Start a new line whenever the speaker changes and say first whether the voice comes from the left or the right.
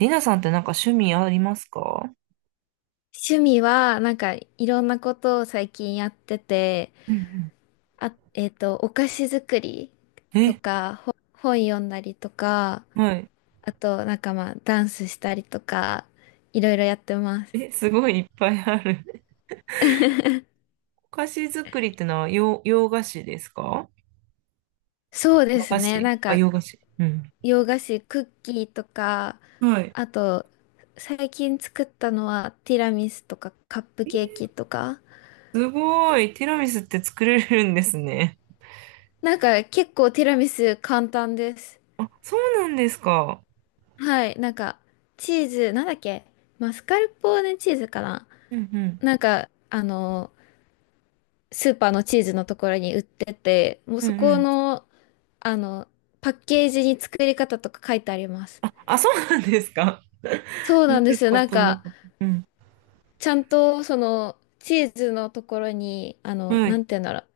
right: りなさんってなんか趣味ありますか？
left: 趣味は、いろんなことを最近やってて、
right: うんう
left: お菓子作り
right: ん。
left: と
right: え、
left: か、本読んだりとか、
right: はい。
left: あと、ダンスしたりとか、いろいろやってます。
right: え、すごいいっぱいある。お菓子作りってのは洋菓子ですか？
left: そうで
right: 和
left: す
right: 菓
left: ね。
right: 子、あ、洋菓子。うん。
left: 洋菓子、クッキーとか、
right: はい。
left: あと、最近作ったのは、ティラミスとか、カップケーキとか、
right: すごい。ティラミスって作れるんですね。
left: 結構ティラミス簡単です。
right: あ、そうなんですか。
left: はい、チーズ、なんだっけ。マスカルポーネチーズかな。
right: うんうん。
left: なんか、あの、スーパーのチーズのところに売ってて、もう
right: う
left: そ
right: んう
left: こ
right: ん。
left: の、あの、パッケージに作り方とか書いてあります。
right: あ、そうなんですか。
left: そ う
right: 見
left: なんで
right: た
left: すよ。
right: ことなかった。うん。
left: ちゃんと、チーズのところに、
right: は
left: な
right: い。
left: んて言うんだろう。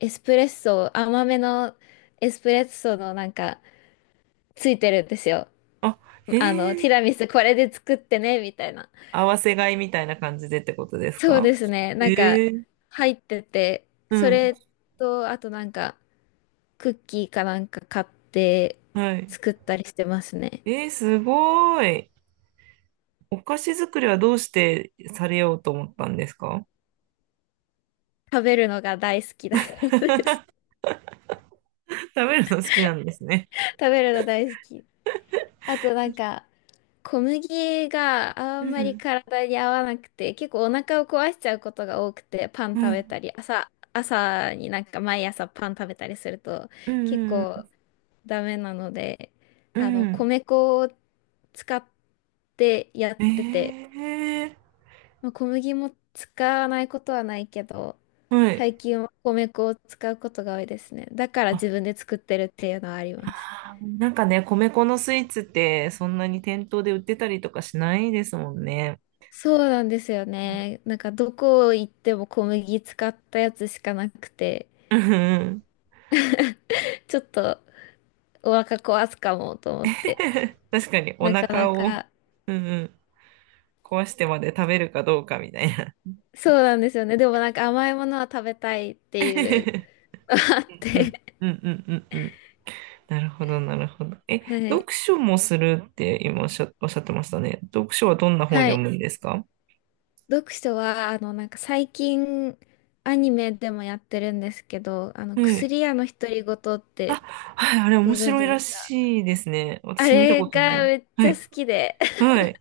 left: エスプレッソ、甘めのエスプレッソのついてるんですよ。
right: あ、へ
left: テ
right: え。
left: ィラミスこれで作ってね、みたいな。
right: 合わせ買いみたいな感じでってことです
left: そう
right: か？
left: ですね。
right: ええ。
left: 入ってて、
right: う
left: そ
right: ん。
left: れと、あとクッキーかなんか買って
right: はい。
left: 作ったりしてますね。
right: えー、すごい。お菓子作りはどうしてされようと思ったんですか？
left: 食べるのが大好きだからです。
right: 食べるの好きなんです ね。
left: 食べるの大好き。あと小麦があ
right: う
left: んまり
right: ん。
left: 体に合わなくて、結構お腹を壊しちゃうことが多くて、パン
right: う
left: 食べた
right: ん。
left: り、朝になんか毎朝パン食べたりすると、
right: う
left: 結構
right: ん。
left: ダメなので、
right: うん。うん。
left: 米粉を使ってやってて、
right: え
left: まあ、小麦も使わないことはないけど、
right: ー、はい。
left: 最近は米粉を使うことが多いですね。だから
right: あ、
left: 自分で作ってるっていうのはあります。
right: なんかね、米粉のスイーツってそんなに店頭で売ってたりとかしないですもんね。
left: そうなんですよね。なんかどこ行っても小麦使ったやつしかなくて、
right: うんうん。
left: ちょっとお腹壊すかもと思って。
right: 確かにお
left: なかな
right: 腹を、
left: か、
right: うんうん、壊してまで食べるかどうかみたいな。
left: そうなんですよね。でもなんか甘いものは食べたいっていう のがあっ
right: うん
left: て。
right: うんうんうんうんうん。なるほど、なるほど。え、
left: は
right: 読
left: い。
right: 書もするって今おっしゃってましたね。読書はどんな本を
left: は
right: 読
left: い。
right: むんですか？
left: 読書は、最近、アニメでもやってるんですけど、
right: はい。
left: 薬屋の独り言って、
right: はい、あれ
left: ご
right: 面
left: 存
right: 白
left: 知
right: い
left: で
right: ら
left: すか？
right: しいですね。
left: あ
right: 私見た
left: れ
right: ことな
left: が
right: い。
left: めっ
right: は
left: ちゃ
right: い。
left: 好きで、
right: はい。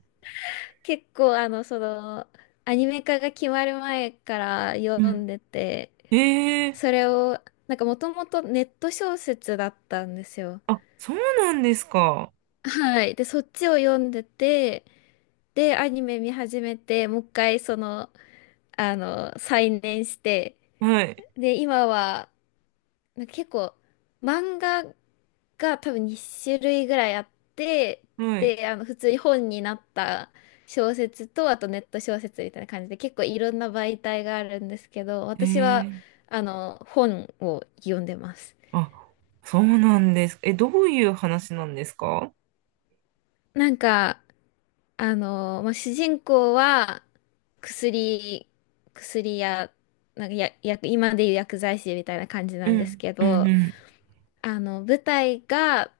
left: 結構、アニメ化が決まる前から読
right: う
left: んでて、
right: ん。ええ、
left: それを、なんかもともとネット小説だったんですよ。
right: あ、そうなんですか。
left: はい。で、そっちを読んでて、で、アニメ見始めて、もう一回、再燃して、
right: はい。
left: で、今は、結構、漫画が多分2種類ぐらいあって、
right: はい。
left: で、普通に本になった小説と、あとネット小説みたいな感じで、結構いろんな媒体があるんですけど、私は、
right: ええ、
left: 本を読んでます。
right: あ、そうなんです。え、どういう話なんですか？
left: なんか、主人公は、薬、薬や、なんかや、薬今でいう薬剤師みたいな感じな
right: う
left: んです
right: ん。
left: け
right: うん、
left: ど、
right: うん。
left: 舞台が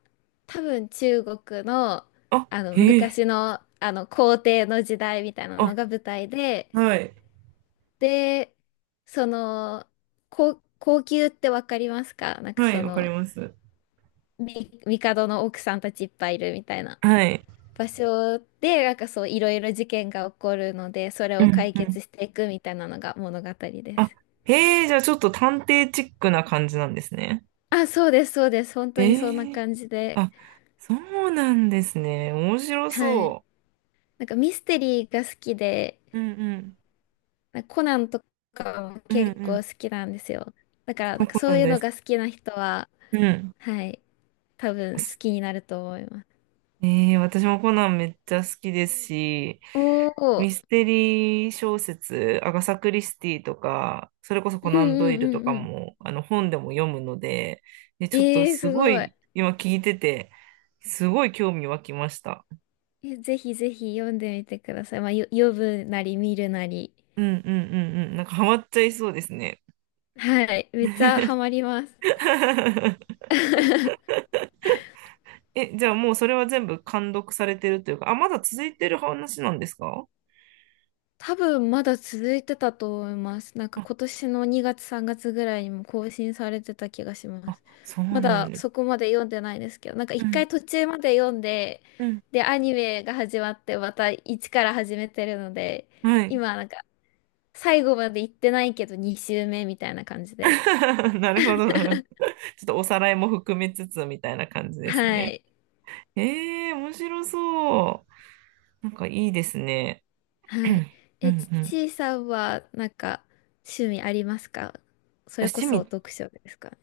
left: 多分中国の、
right: あ、へえ。
left: 昔の、皇帝の時代みたいな
right: あ、
left: のが舞台で、
right: はい。
left: で、その、皇宮ってわかりますか？
right: はい、わかります。
left: み、帝の奥さんたちいっぱいいるみたいな
right: はい。
left: 場所で、なんかそう、いろいろ事件が起こるので、それ
right: う
left: を
right: ん。
left: 解決していくみたいなのが物語で
right: あ、
left: す。
right: へえ、じゃあちょっと探偵チックな感じなんですね。
left: あ、そうです、そうです。本当にそんな
right: ええ、
left: 感じで。
right: あ、そうなんですね。面白
left: はい。
right: そ
left: なんかミステリーが好きで、
right: う。うんうん。
left: なんかコナンとかも
right: うんう
left: 結構
right: ん。
left: 好きなんですよ。だか
right: 私
left: ら、な
right: も
left: んか
right: コ
left: そ
right: ナ
left: う
right: ン
left: いう
right: 大
left: の
right: 好
left: が
right: き。
left: 好きな人は、
right: うん。
left: はい、多分好きになると思います。
right: ええ、私もコナンめっちゃ好きですし、
left: おお、
right: ミステリー小説、アガサ・クリスティとか、それこそ
left: う
right: コ
left: ん
right: ナンド
left: う
right: イ
left: ん
right: ルと
left: う
right: か
left: んうん。
right: も、あの本でも読むので、で、ちょっと
left: えー、
right: す
left: す
right: ご
left: ごい。
right: い、今聞いてて、すごい興味湧きました。
left: え、ぜひぜひ読んでみてください。まあ、読むなり見るなり。
right: うんうんうんうん。なんかハマっちゃいそうですね。
left: はい、めっちゃハマります。
right: え、じゃあもうそれは全部完読されてるというか、あ、まだ続いてる話なんですか？
left: 多分まだ続いてたと思います。なんか
right: あ、
left: 今年の2月3月ぐらいにも更新されてた気がしま
right: あ、
left: す。
right: そう
left: ま
right: なん
left: だ
right: です。
left: そこまで読んでないですけど、なんか
right: う
left: 一
right: ん、
left: 回途中まで読んで、
right: うん。
left: で、アニメが始まってまた一から始めてるので、
right: はい。
left: 今なんか最後まで行ってないけど2週目みたいな感じで。
right: なるほど、なるほど。ちょっとおさらいも含めつつみたいな感じです
left: は
right: ね。
left: い。
right: えー、面白そう。なんかいいですね。
left: はい。
right: うんう
left: ち
right: ん。
left: いさんはなんか趣味ありますか？それこ
right: 私、趣
left: そ
right: 味、
left: 読書ですか？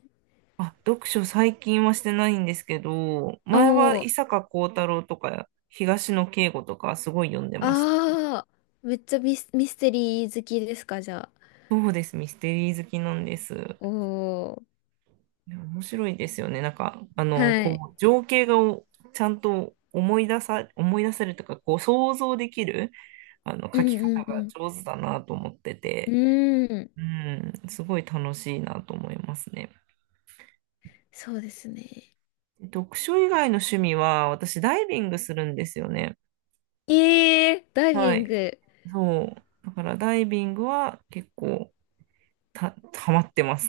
right: あ、読書最近はしてないんですけど、
left: お
right: 前は
left: おー。
right: 伊坂幸太郎とか東野圭吾とかすごい読んでました。
left: ああ、めっちゃミス、ミステリー好きですか、じゃあ。
right: そうです、ミステリー好きなんです。
left: おー。
right: いや面白いですよね。なんか、あの、
left: はい。
right: こう、情景がおちゃんと思い出せるとか、こう、想像できる、あの、
left: う
right: 書き方が
left: んうんう
right: 上手だなと思って
left: ん。
right: て、
left: うーん。
right: うん、すごい楽しいなと思いますね。
left: そうですね。
right: 読書以外の趣味は、私、ダイビングするんですよね。
left: ええー、ダイ
right: は
left: ビン
right: い。
left: グ。
right: そう。だからダイビングは結構ハマってます。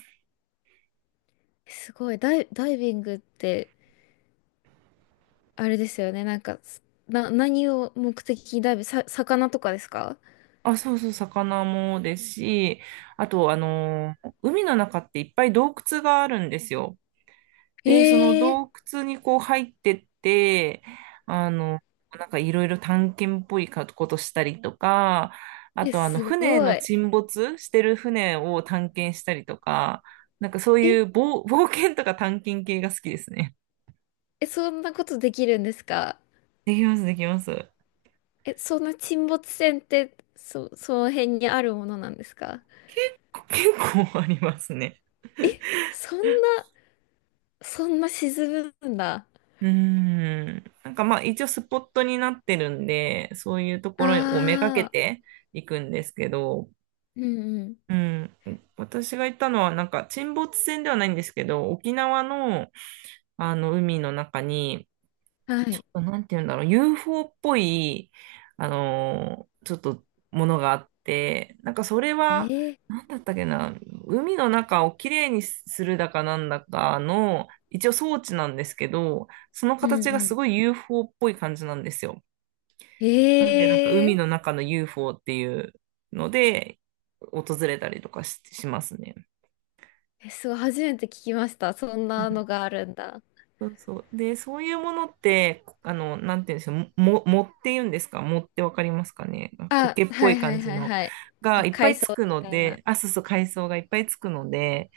left: すごい。ダイビングって、あれですよね。何を目的にダイビング、魚とかですか？
right: あ、そうそう、魚もですし、あと、海の中っていっぱい洞窟があるんですよ。
left: え
right: で、その
left: え
right: 洞窟にこう入ってって、あの、なんかいろいろ探検っぽいことしたりとか、あ
left: ー、え、
right: と、あの、
left: すごい。
right: 沈没してる船を探検したりとか、なんかそう
left: え、
right: いう冒険とか探検系が好きですね。
left: え、そんなことできるんですか？
right: できます、できます。
left: え、そんな沈没船って、その辺にあるものなんですか？
right: 結結構ありますね。
left: え、そんな。そんな沈むんだ。
right: うーん。なんかまあ一応スポットになってるんで、そういうと
left: あ
right: ころをめがけ
left: あ、
right: ていくんですけど、
left: うんうん。
right: うん。私が行ったのはなんか沈没船ではないんですけど、沖縄のあの海の中に
left: は
right: ちょっ
left: い。
right: となんて言うんだろう、UFO っぽい、ちょっとものがあって、なんかそれは、
left: ええ、
right: なんだったっけな、海の中をきれいにするだかなんだかの、一応装置なんですけど、その
left: う
right: 形が
left: んう
right: す
left: ん。
right: ごい UFO っぽい感じなんですよ。なん
left: え、
right: で、なんか海
left: え、
right: の中の UFO っていうので、訪れたりとかしますね。
left: え、そう、初めて聞きました。そんなのがあるんだ。
right: そうそう。で、そういうものって、あの、なんて言うんでしょう、もって言うんですか、もってわかりますかね？
left: あ、
right: 苔っぽ
left: は
right: い
left: いは
right: 感
left: い
right: じ
left: はい
right: の
left: はい。
right: がいっぱ
left: 海
right: い
left: 藻
right: つく
left: み
right: の
left: たいな。
right: で、あ、そうそう、海藻がいっぱいつくので、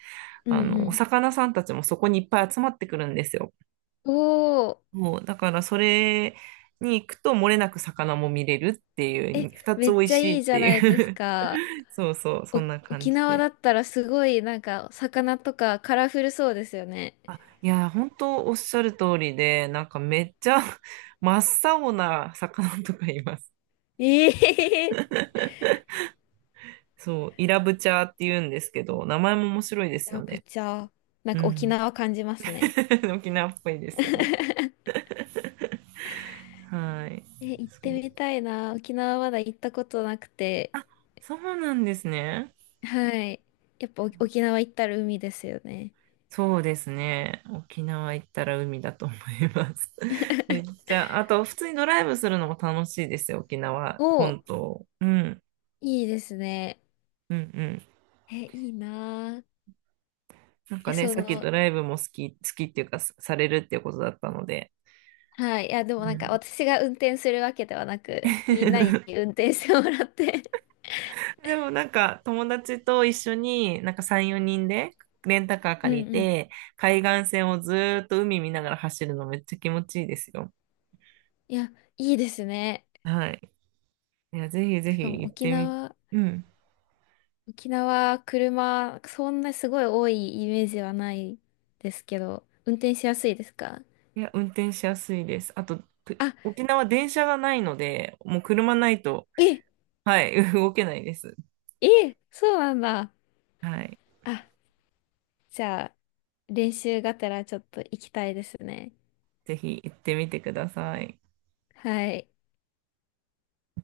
left: う
right: あ
left: んう
right: の、お
left: ん。
right: 魚さんたちもそこにいっぱい集まってくるんですよ。
left: おお、
right: もう、だからそれに行くと漏れなく魚も見れるってい
left: え、
right: う、二つ
left: め
right: 美
left: っ
right: 味
left: ちゃ
right: しいっ
left: いいじゃ
right: て
left: ないで
right: い
left: す
right: う。
left: か。
right: そうそう、そ
left: お、
right: んな感
left: 沖
right: じ
left: 縄
right: で。
left: だったらすごい、なんか、魚とかカラフルそうですよね。
right: あ、いや、本当おっしゃる通りで、なんかめっちゃ真っ青な魚とかいます。
left: ええ、
right: そう、イラブチャーって言うんですけど、名前も面白いで
left: イ
right: す
left: ラ
right: よ
left: ブ
right: ね。
left: チャー。なん
right: う
left: か沖
right: ん。
left: 縄感じますね。
right: 沖縄っぽいですよね。はい。
left: え、行っ
right: そ
left: てみ
right: う。
left: たいな。沖縄まだ行ったことなくて。
right: そうなんですね。
left: はい。やっぱ沖縄行ったら海ですよね。
right: そうですね。沖縄行ったら海だと思います。めっちゃ、あと、普通にドライブするのも楽しいですよ、沖縄
left: お、
right: 本島。うん、
left: いいですね。
right: うん、うん。
left: え、いいなあ。
right: なんか
left: え、
right: ね、
left: そ
right: さっきド
left: の、
right: ライブも好き、好きっていうか、さされるっていうことだったので。
left: はい。いや、でも
right: う
left: なん
right: ん。
left: か私が運転するわけではなく、みんなに 運転してもらって。
right: でもなんか友達と一緒になんか3、4人でレンタカー
left: うん
right: 借
left: う
right: り
left: ん。
right: て海岸線をずーっと海見ながら走るのめっちゃ気持ちいいですよ。
left: いや、いいですね。
right: はい。いや、ぜひぜ
left: しかも
right: ひ行っ
left: 沖
right: てみ、
left: 縄、
right: うん。
left: 沖縄、車、そんなすごい多いイメージはないですけど、運転しやすいですか？
right: いや、運転しやすいです。あと、く
left: あ、
right: 沖縄電車がないので、もう車ないと、
left: え、
right: はい、動けないです。
left: え、そうなんだ。
right: はい。
left: あ、じゃあ、練習がてらちょっと行きたいですね。
right: ぜひ行ってみてください。
left: はい。